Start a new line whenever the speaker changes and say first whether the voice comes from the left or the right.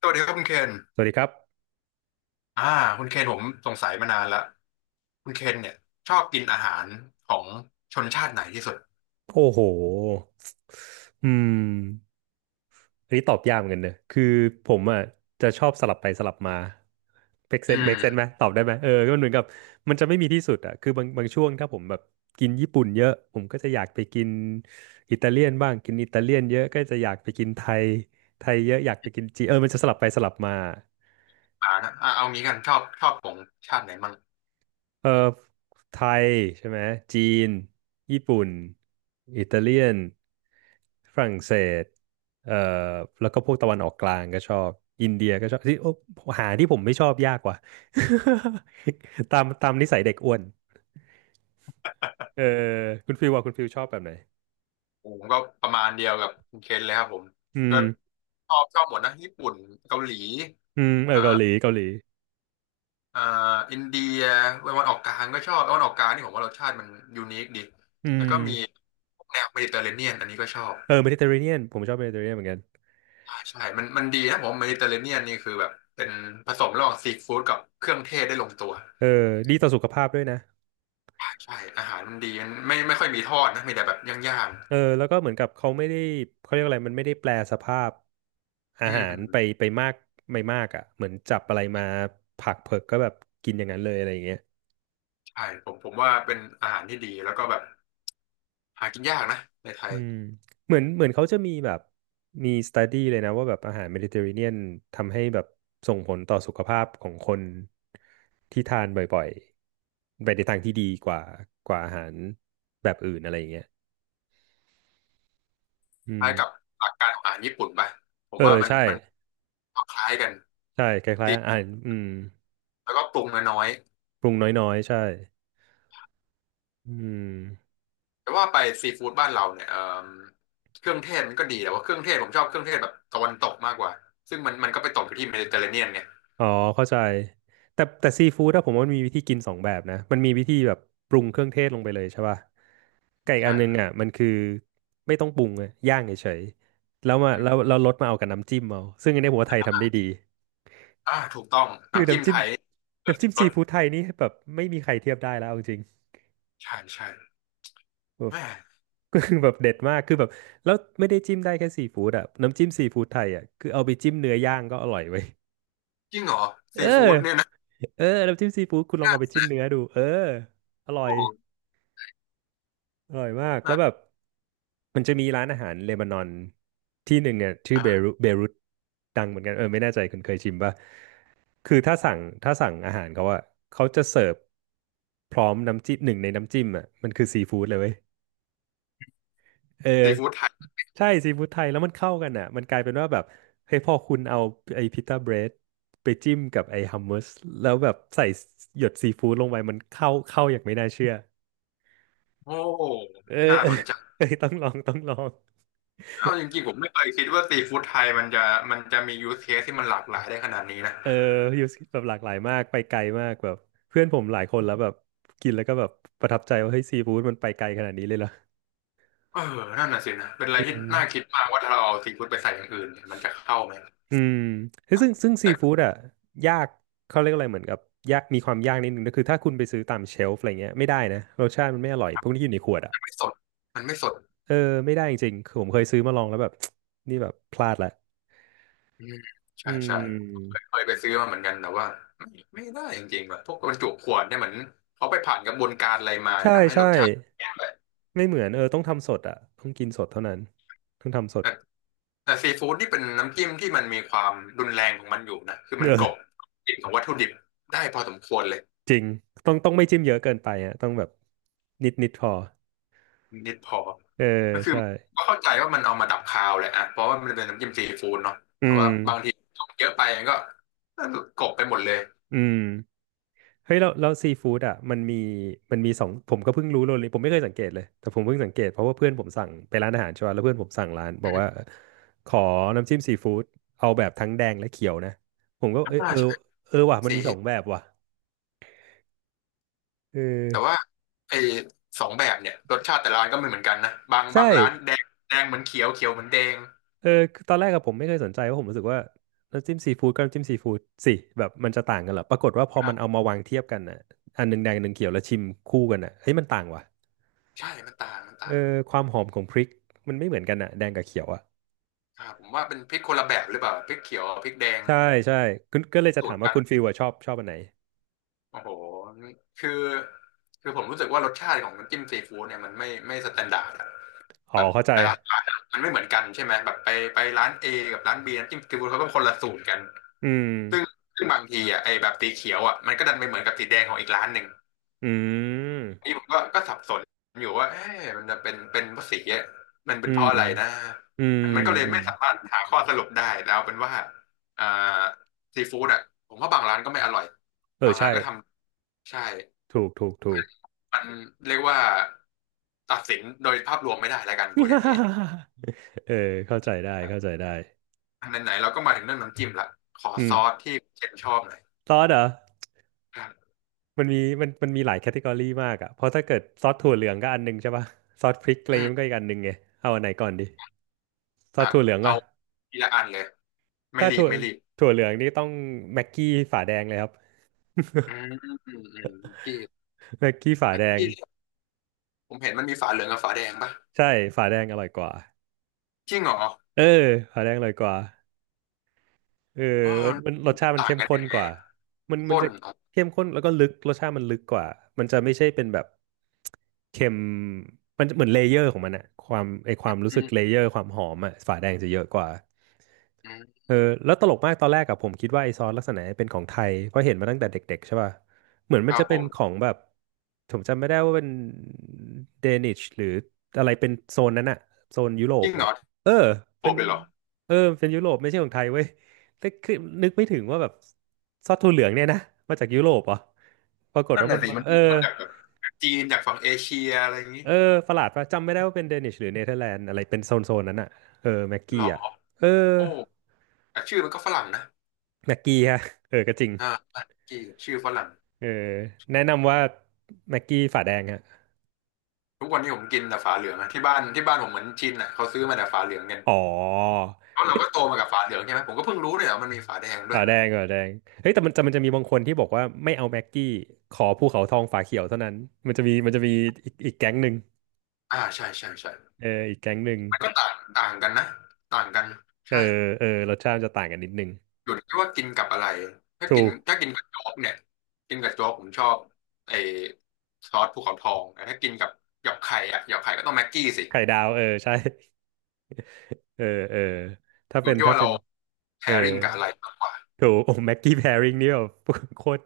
left: สวัสดีครับคุณเคน
right: สวัสดีครับ
left: อ่าคุณเคนผมสงสัยมานานละคุณเคนเนี่ยชอบกินอาหารของชนชาติไหนที่สุด
right: โอ้โหอืมอันนี้ตอบยากเหมือนกันเนอะคือผมอ่ะจะชอบสลับไปสลับมาเมคเซ
left: อื
right: นเมคเซนไหม
left: ม
right: ตอบได้ไหมเออก็มันเหมือนกับมันจะไม่มีที่สุดอ่ะคือบางช่วงถ้าผมแบบกินญี่ปุ่นเยอะผมก็จะอยากไปกินอิตาเลียนบ้างกินอิตาเลียนเยอะก็จะอยากไปกินไทยไทยเยอะอยากไปกินจีนเออมันจะสลับไปสลับมา
left: อ่านะอ่าเอางี้กันชอบของชาติไหนมั่ง
right: เออไทยใช่ไหมจีนญี่ปุ่นอิตาเลียนฝรั่งเศสเอ่อแล้วก็พวกตะวันออกกลางก็ชอบอินเดียก็ชอบที่โอ้หาที่ผมไม่ชอบยากกว่า ตามนิสัยเด็กอ้วนเออคุณฟิลว่าคุณฟิลชอบแบบไหน
left: ผมก็ประมาณเดียวกับคุณเคนเลยครับผม
right: อื
left: ก็
right: ม
left: ชอบหมดนะญี่ปุ่นเกาหลี
right: เออ
left: เอ่อ
right: เกาหลี
left: เอ่ออินเดียตะวันออกกลางก็ชอบตะวันออกกลางนี่ผมว่ารสชาติมันยูนิคดี
right: อื
left: แล้วก็
right: ม
left: มีแนวเมดิเตอร์เรเนียนอันนี้ก็ชอบ
right: เออเมดิเตอร์เรเนียนผมชอบเมดิเตอร์เรเนียนเหมือนกัน
left: ใช่มันดีนะผมเมดิเตอร์เรเนียนนี่คือแบบเป็นผสมระหว่างซีฟู้ดกับเครื่องเทศได้ลงตัว
right: เออดีต่อสุขภาพด้วยนะ
left: ใช่อาหารมันดีมันไม่ค่อยมีทอดนะมีแต่แบบย่าง
right: เออแล้วก็เหมือนกับเขาไม่ได้เขาเรียกอะไรมันไม่ได้แปลสภาพ
left: ๆ
right: อา
left: อื
right: หา
left: ม
right: รไปไปมากไม่มากอ่ะเหมือนจับอะไรมาผักเผือกก็แบบกินอย่างนั้นเลยอะไรอย่างเงี้ย
left: ใช่ผมว่าเป็นอาหารที่ดีแล้วก็แบบหากินยากนะในไท
right: อื
left: ย
right: มเหมือนเขาจะมีแบบมีสต u ดี้เลยนะว่าแบบอาหารเมดิเตอร์เรเนียนทำให้แบบส่งผลต่อสุขภาพของคนที่ทานบ่อยๆไปในทางที่ดีกว่ากว่าอาหารแบบอื่นอะไรอย่างเงี้ยอื
left: ค
right: ม
left: ล้ายกับหลักการของอาหารญี่ปุ่นไปผ
right: เอ
left: ม
right: อ
left: ว่ามัน
right: ใช่
left: มันคล้ายกัน
right: ใช่คล้าย
left: ตี
right: ๆอาหาร
left: แล้วก็ปรุงน้อย
right: ปรุงน้อยๆใช่อืม
left: ๆแต่ว่าไปซีฟู้ดบ้านเราเนี่ยเอ่มเครื่องเทศมันก็ดีแต่ว่าเครื่องเทศผมชอบเครื่องเทศแบบตะวันตกมากกว่าซึ่งมันก็ไปตกอยู่ที่เมดิเตอร์เรเนียนไง
right: อ๋อเข้าใจแต่แต่ซีฟู้ดอะผมว่ามันมีวิธีกินสองแบบนะมันมีวิธีแบบปรุงเครื่องเทศลงไปเลยใช่ป่ะไก่อกอันนึง
left: ใช่
right: อะมันคือไม่ต้องปรุงอะย่างเฉยๆแล้วมาแล้วเราลดมาเอากับน้ำจิ้มเอาซึ่งอันนี้ผมว่าไทยทำได้ดี
left: อ่าถูกต้อง
right: คือ
left: น้ำจิ้ม
right: น้ำจิ้
left: ไท
right: ม
left: ยเกิด
right: น้ำจิ้ม
left: ร
right: ซี
left: ส
right: ฟู้ดไทยนี่แบบไม่มีใครเทียบได้แล้วเอาจริง
left: ใช่ใช่
right: แบบ
left: แม่
right: ก็คือแบบเด็ดมากคือแบบแล้วไม่ได้จิ้มได้แค่ซีฟู้ดอะน้ำจิ้มซีฟู้ดไทยอะคือเอาไปจิ้มเนื้อย่างก็อร่อยเว้ย
left: จริงเหรอ
right: เอ
left: ซีฟู้ด
right: อ
left: เนี่ยนะ
right: เออน้ำจิ้มซีฟู้ดคุณลองเอาไปจิ้มเนื้อดูเอออร่อ
left: โอ้
right: ย อร่อยมากแล้วแบบ
left: น่า
right: มันจะมีร้านอาหารเลบานอนที่หนึ่งเนี่ยชื่อเบ
left: อ่า
right: รุตเบรุตดังเหมือนกันเออไม่แน่ใจคุณเคยชิมป่ะคือถ้าสั่งอาหารเขาอะเขาจะเสิร์ฟพร้อมน้ำจิ้มหนึ่งในน้ำจิ้มอะมันคือซีฟู้ดเลยเว้ยเอ
left: ซี
right: อ
left: ฟู้ดไทย
right: ใช่ซีฟู้ดไทยแล้วมันเข้ากันอะมันกลายเป็นว่าแบบเฮ้ยพอคุณเอาไอ้พิต้าเบรดไปจิ้มกับไอ้ฮัมมัสแล้วแบบใส่หยดซีฟู้ดลงไปมันเข้าอย่างไม่น่าเชื่อ
left: โอ้
right: เออ
left: น่า
right: เออ
left: สนใจ
right: เออต้องลอง
left: เอาจริงๆผมไม่เคยคิดว่าซีฟู้ดไทยมันจะมียูสเคสที่มันหลากหลายได้ขนาดนี้นะ
right: เออยู่แบบหลากหลายมาก ไปไกลมากแบบเพื่อนผมหลายคนแล้วแบบกินแล้วก็แบบประทับใจว่าเฮ้ยซีฟู้ดมันไปไกลขนาดนี้เลยเหรอ
left: เออนั่นน่ะสินะเป็นอะไร
right: อื
left: ที่
right: ม
left: น่าคิดมากว่าถ้าเราเอาซีฟู้ดไปใส่อย่างอื่นเนี่ยมันจะเข้าไหม
right: อืมเฮ้ยซึ่งซีฟู้
left: แต่
right: ดอ่ะยากเขาเรียกอะไรเหมือนกับยากมีความยากนิดนึงก็คือถ้าคุณไปซื้อตามเชลฟ์อะไรเงี้ยไม่ได้นะรสชาติมันไม่อร่อยพวกนี้อยู่ในขวดอ่ะ
left: มันไม่สดมันไม่สด
right: เออไม่ได้จริงๆคือผมเคยซื้อมาลองแล้วแบบ นี่แบบพลาดละ
left: อืมใช่
right: อื
left: ใช่
right: ม
left: เคยไปซื้อมาเหมือนกันแต่ว่าไม่ได้จริงๆแบบพวกบรรจุขวดเนี่ยเหมือนเขาไปผ่านกระบวนการอะไรมา
right: ใช่
left: ทำให้ร
right: ใช่
left: สชาติแย่ไป
right: ไม่เหมือนเออต้องทำสดอ่ะต้องกินสดเท่านั้นต้องทำสด
left: แต่แต่ซีฟู้ดนี่เป็นน้ำจิ้มที่มันมีความรุนแรงของมันอยู่นะคือมันกลบ
right: เออ
left: กลิ่นของวัตถุดิบได้พอสมควรเลย
right: จริง ต้องไม่จิ้มเยอะเกินไปอ่ะต้องแบบนิดนิดพอ
left: นิดพอ
right: เออ
left: ก็คือ
right: ใช่
left: ก็เข้าใจว่ามันเอามาดับคาวแหละอ่ะเพราะว่ามันเป็นน้ำจิ้มซีฟู้ดเนาะแต่
right: อื
left: ว่า
right: ม
left: บางทีเยอะไปมันก็กลบไปหมดเลย
right: อืมเฮ้ยแล้วซีฟู้ดอ่ะมันมีสองผมก็เพิ่งรู้เลยผมไม่เคยสังเกตเลย แต่ผมเพิ่งสังเกตเพราะว่าเพื่อนผมสั่งไปร้านอาหารใช่ป่ะแล้วเพื่อนผมสั่งร้านบอก
left: อ
right: ว่า
left: ม
right: ขอน้ำจิ้มซีฟู้ดเอาแบบทั้งแดงและเขียวนะ ผมก็เออ
left: อ่า
right: เออเออว่ะ มัน
left: ใช่
right: มีสองแบ
left: ส
right: บว่ะเออ
left: แต่ว่าไอ้สองแบบเนี่ยรสชาติแต่ละร้านก็ไม่เหมือนกันนะบาง
right: ใช่
left: บางร้านแดงแดงเหมือนเขียวเขียวเหมือนแดง
right: เออคือตอนแรกอะผมไม่เคยสนใจเพราะผมรู้สึกว่าน้ำจิ้มซีฟู้ดกับน้ำจิ้มซีฟู้ดสิแบบมันจะต่างกันเหรอปรากฏว่าพอ
left: ครั
right: มันเอา
left: บ
right: มาวางเทียบกันน่ะอันหนึ่งแดงอันหนึ่งเขียวแล้วชิมคู่กันน่ะเฮ้ยมันต่างว่ะ
left: ใช่มันต่างมัน
right: เอ
left: ต่าง
right: อความหอมของพริกมันไม่เหมือนกันน่ะแดงกับเขียวอะ
left: ครับผมว่าเป็นพริกคนละแบบหรือเปล่าพริกเขียวกับพริกแดง
right: ใช่ใช่คุณก็เลยจะ
left: สู
right: ถา
left: ต
right: ม
left: ร
right: ว่า
left: กัน
right: คุณฟิลอะชอบชอบอันไหน
left: โอ้โหคือคือผมรู้สึกว่ารสชาติของน้ำจิ้มซีฟู้ดเนี่ยมันไม่สแตนดาร์ดอะ
right: อ๋อ
left: แบบ
right: เข้าใจ
left: แต่ละร้านอะมันไม่เหมือนกันใช่ไหมแบบไปไปร้าน A กับร้าน B น้ำจิ้มซีฟู้ดเขาก็คนละสูตรกัน
right: อืม
left: ซึ่งซึ่งบางทีอ่ะไอ้แบบสีเขียวอ่ะมันก็ดันไปเหมือนกับสีแดงของอีกร้านหนึ่ง
right: อื
left: นี่
right: ม
left: ผมก็ก็สับสนอยู่ว่าเอ๊ะมันจะเป็นเพราะสีอะมันเป็
right: อื
left: นเพ
right: ม
left: ราะอะไรนะ
right: อืม
left: มันก็เลย
right: อืม
left: ไม่สามารถหาข้อสรุปได้แล้วเป็นว่าอ่าซีฟู้ดอ่ะผมว่าบางร้านก็ไม่อร่อย
right: เออ
left: บางร้า
right: ใช่
left: นก็ทำใช่
right: ถูกถูกถูก
left: มันเรียกว่าตัดสินโดยภาพรวมไม่ได้แล้วกันพูดอย่างนี้
right: เออเข้าใจได้เข้าใจได้
left: อันไหนๆเราก็มาถึงเรื่องน้ำจิ้มละขอ
right: อื
left: ซ
right: ม
left: อสที่เชนชอบหน่อย
right: ซอสเหรอ
left: ครับ
right: มันมีหลายแคตตากรีมากอ่ะเพราะถ้าเกิดซอสถั่วเหลืองก็อันหนึงใช่ป่ะซอสพริกอะไรอ
left: อื
right: ย่างงี้มันก็
left: ม
right: อีกอันหนึงไงเอาอันไหนก่อนดีซอส
left: อ่ะ
right: ถั่วเหลือง
left: เอา
right: ป่ะ
left: ทีละอันเลยไม่
right: ถ้า
left: รี
right: ถั่
left: บ
right: ว
left: ไม่รีบ
right: ถั่วเหลืองนี่ต้องแม็กกี้ฝาแดงเลยครับ
left: อืมอืมอืมเมื่อกี้
right: แม็กกี้ฝา
left: เมื่อ
right: แดง
left: กี้ ผมเห็นมันมีฝาเหลืองกับฝาแดงปะ
right: ใช่ฝาแดงอร่อยกว่า
left: จริงเหรอ
right: เออฝาแดงอร่อยกว่า เออ
left: อ๋อมัน
right: มันรสชาติมัน
left: ต่าง
right: เข้ม
left: กัน
right: ข้
left: ยั
right: น
left: งไง
right: กว่ามันมั
left: ข้
right: น
left: น
right: จะ
left: อ๋อ
right: เข้มข้นแล้วก็ลึกรสชาติมันลึกกว่า มันจะไม่ใช่เป็นแบบเค็มมันจะเหมือนเลเยอร์ของมันอะความไอความรู้สึก
left: อื
right: เล
left: ม
right: เยอร์ความหอมอะฝาแดงจะเยอะกว่า
left: อืม
right: เออแล้วตลกมากตอนแรกอะผมคิดว่าไอซอสลักษณะเนี้ยเป็นของไทยเพราะเห็นมาตั้งแต่เด็กๆใช่ป่ะเหมือน
left: ค
right: มัน
left: รั
right: จะ
left: บผ
right: เป็น
left: ม
right: ของแบบผมจำไม่ได้ว่าเป็นเดนิชหรืออะไรเป็นโซนนั้นอะโซนยุโร
left: จ
right: ป
left: ริง
right: แบ
left: เหร
right: บ
left: อ
right: เออ
left: โผล่
right: เป็น
left: ไปเหรอ
right: เออเป็นยุโรปไม่ใช่ของไทยเว้ยแต่คือนึกไม่ถึงว่าแบบซอสถั่วเหลืองเนี่ยนะมาจากยุโรปเหรอ่ะปรากฏ
left: นั่น
right: ว่ามั
left: น่ะ
right: น
left: สิ
right: มา
left: มัน
right: เออ
left: มาจากแบบจีนจากฝั่งเอเชียอะไรอย่างนี้
right: เออประหลาดป่ะจำไม่ได้ว่าเป็นเดนิชหรือเนเธอร์แลนด์อะไรเป็นโซนนั้นอะเออแม็ก
left: หร
right: กี้
left: อ
right: อะเออ
left: โอ้แต่ชื่อมันก็ฝรั่งนะ
right: แม็กกี้ฮะเออก็จริง
left: อ่าจีชื่อฝรั่ง
right: เออแนะนำว่าแม็กกี้ฝาแดงฮะ
left: ทุกวันนี้ผมกินแต่ฝาเหลืองอะที่บ้านที่บ้านผมเหมือนชินอ่ะเขาซื้อมาแต่ฝาเหลืองกัน
right: อ๋อ
left: เพราะเรา
right: เฮ้ย
left: ก็โตมากับฝาเหลืองใช่ไหมผมก็เพิ่งรู้เลยว่ามันมีฝาแดงด้ว
right: ฝา
left: ย
right: แดงฝาแดงเฮ้ยแต่มันจะมีบางคนที่บอกว่าไม่เอาแม็กกี้ขอภูเขาทองฝาเขียวเท่านั้นมันจะมีมันจะมีอีกแก๊งหนึ่ง
left: อ่าใช่ใช่ใช่
right: เอออีกแก๊งหนึ่ง
left: มันก็ต่างต่างกันนะ ต่างกัน
right: เออ
left: ใช่
right: เออรสชาติมันจะต่างกันนิดนึง
left: อยู่ที่ว่ากินกับอะไรถ้า
right: ถู
left: กิน
right: ก
left: ถ้ากินกับโจ๊กเนี่ยกินกับโจ๊กผมชอบไอ้ซอสภูเขาทองแต่ถ้ากินกับหยอกไข่อะหยอกไข่ก็ต้องแม็กกี้สิ
right: ไข่ดาวเออใช่เออเออถ้า
left: อ
right: เป็
left: ยู่
right: น
left: ที่
right: ถ้า
left: ว่า
right: เป็
left: เรา
right: น
left: แพ
right: เออ
left: i ริ n งกับอะไรมากกว่า
right: ถูกโอ้แม็กกี้แพริงนี่แบบ โคตร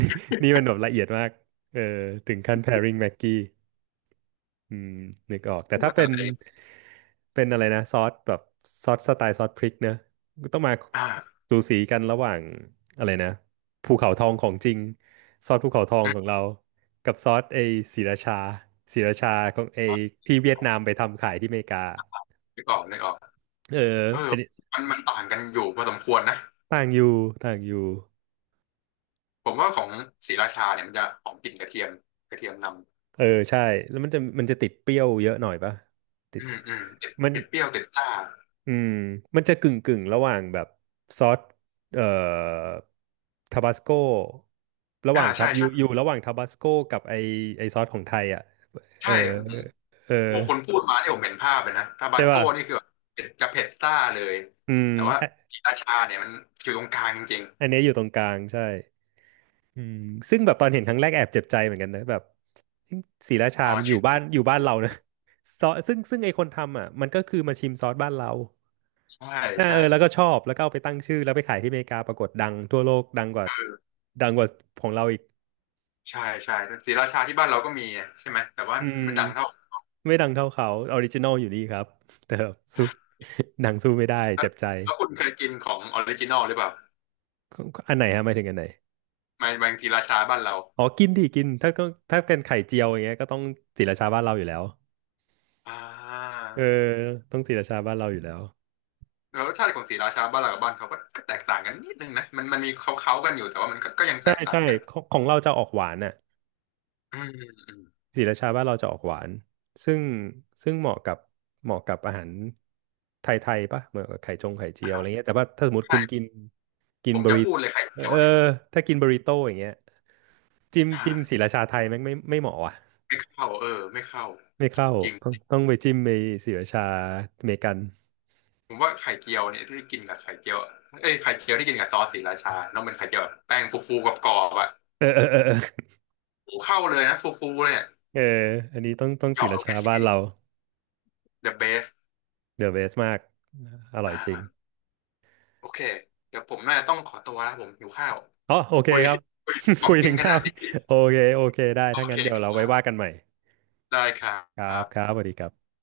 right: นี่นี่มันแบบละเอียดมากเออถึงขั้นแพริงแม็กกี้ อืมนึกออกแต่
left: พูด
right: ถ้า
left: ว่า
right: เป็
left: อะ
right: น
left: ไร
right: เป็นอะไรนะซอสแบบซอสสไตล์ซอสพริกเนอะก็ต้องมา
left: อ่า
right: สูสีกันระหว่างอะไรนะภูเขาทองของจริงซอสภูเขาทอง
left: อื
right: ของ
left: ม
right: เรากับซอสไอศรีราชาศรีราชาของไอที่เวียดนามไปทำขายที่อเมริกา
left: นึกออกนึกออก
right: เออ
left: เออ
right: อันนี้
left: มันต่างกันอยู่พอสมควรนะ
right: ต่างอยู่ต่างอยู่
left: ผมว่าของศรีราชาเนี่ยมันจะหอมกลิ่นกระเทียมกระเทียมน
right: เออใช่แล้วมันจะติดเปรี้ยวเยอะหน่อยปะติ
left: ำ
right: ด
left: อืมอืม
right: มัน
left: ติดเปรี้ยวติดซ่า
right: อืมมันจะกึ่งระหว่างแบบซอสเอ่อทาบาสโกระห
left: อ่า
right: ว่างทั
left: ใช่
right: บอยู่
left: ใช่
right: ระหว่างทาบาสโกกับไอซอสของไทยอ่ะเอ
left: ใช่
right: อ
left: อืม
right: เออ
left: โอ้คนพูดมาที่ผมเห็นภาพเลยนะทาบา
right: ใช่
left: สโก้
right: ป่ะ
left: นี่คือแบบเผ็ดจะเผ็ดซ่าเลย
right: อืม
left: แต่ว่า
right: อะ
left: ศรีราชาเนี่ยมันอยู่ตรงกลางจริง
right: อันเนี้ยอยู่ตรงกลางใช่อืมซึ่งแบบตอนเห็นครั้งแรกแอบเจ็บใจเหมือนกันนะแบบศรีรา
left: ๆ
right: ชา
left: อ๋อ
right: มันอ
left: ชื่
right: ยู่บ้า
left: อ
right: นอยู่บ้านเรานะ ซอสซึ่งไอคนทำอ่ะมันก็คือมาชิมซอสบ้านเรา
left: ใช่
right: อ่า
left: ใช่
right: เออแล้วก็ชอบแล้วก็เอาไปตั้งชื่อแล้วไปขายที่อเมริกาปรากฏดังทั่วโลกดังกว่าดังกว่าของเราอีก
left: ใช่ใช่ศรีราชาที่บ้านเราก็มีใช่ไหมแต่ว่า
right: อืม
left: ไม่ดังเท่า
right: ไม่ดังเท่าเขาออริจินอลอยู่นี่ครับ แต่สู้ หนังสู้ไม่ได้
left: แล้
right: เจ็
left: ว
right: บใจ
left: แล้วคุณเคยกินของออริจินอลหรือเปล่า
right: อันไหนฮะหมายถึงอันไหน
left: ไมับางศรีราชาบ้านเรา
right: อ๋อกินดิกินถ้าก็ถ้าเป็นไข่เจียวอย่างเงี้ยก็ต้องศรีราชาบ้านเราอยู่แล้ว
left: อ่า
right: เออต้องศรีราชาบ้านเราอยู่แล้ว
left: แล้วรสชาติของศรีราชาบ้านเรากับบ้านเขาก็ก็แตกต่างกันนิดนึงนะมันมันมีเขาเขากันอยู่แต่ว่ามันก็ก็ยังแต
right: ใช่
left: กต่า
right: ใช่
left: งกัน
right: ของของเราจะออกหวานอ่ะ
left: อืมอืม
right: ศรีราชาบ้านเราจะออกหวานซึ่งซึ่งเหมาะกับเหมาะกับอาหารไทยๆปะเหมือนกับไข่จงไข่เจี
left: อ่า
right: ยวอะไรเงี้ยแต่ว่าถ้าสมมติ
left: ใช่
right: คุณกินกิน
left: ผม
right: บ
left: จะ
right: ริ
left: พูดเลยไข่
right: เอ
left: เจียว
right: อ
left: เนี่ย
right: ถ้ากินบริโต้อย่างเงี้ยจิ้มศรี
left: อ่า
right: ราชาไทยแม่งไม่เหมาะว่ะ
left: ไม่เข้าเออไม่เข้า
right: ไม่เข้า
left: จริง
right: ต้องไปจิ้มไปศรีราชาอเมริกัน
left: ผมว่าไข่เจียวเนี่ยที่กินกับไข่เจียวเอ้ยไข่เจียวที่กินกับซอสศรีราชาแล้วมันไข่เจียวแบบแป้งฟูๆกับกรอบๆอะ
right: เออเออเออเออ
left: โอ้เข้าเลยนะฟูๆเลยอะ
right: เอออันนี้ต้อง
left: เห
right: ศรี
left: ยาะล
right: รา
left: งไป
right: ชา
left: ที
right: บ้าน
left: นี้
right: เรา
left: the best
right: เดอะเบสมากอร่อ
left: อ่
right: ยจริง
left: าโอเคเดี๋ยวผมน่าจะต้องขอตัวแล้วผมหิวข้าว
right: อ๋อโอเค
left: คุย
right: ครับ
left: คุยข อ
right: คุ
left: ง
right: ย
left: กิ
right: ถึ
left: น
right: ง
left: ข
right: ข้า
left: นา
right: ว
left: ดนี้
right: โอเคโอเคได้
left: โอ
right: ถ้างั้
left: เค
right: นเดี๋ยวเราไว้ว่ากันใหม่
left: ได้ครั
right: ครับ
left: บ
right: ครับสวัสดีครับ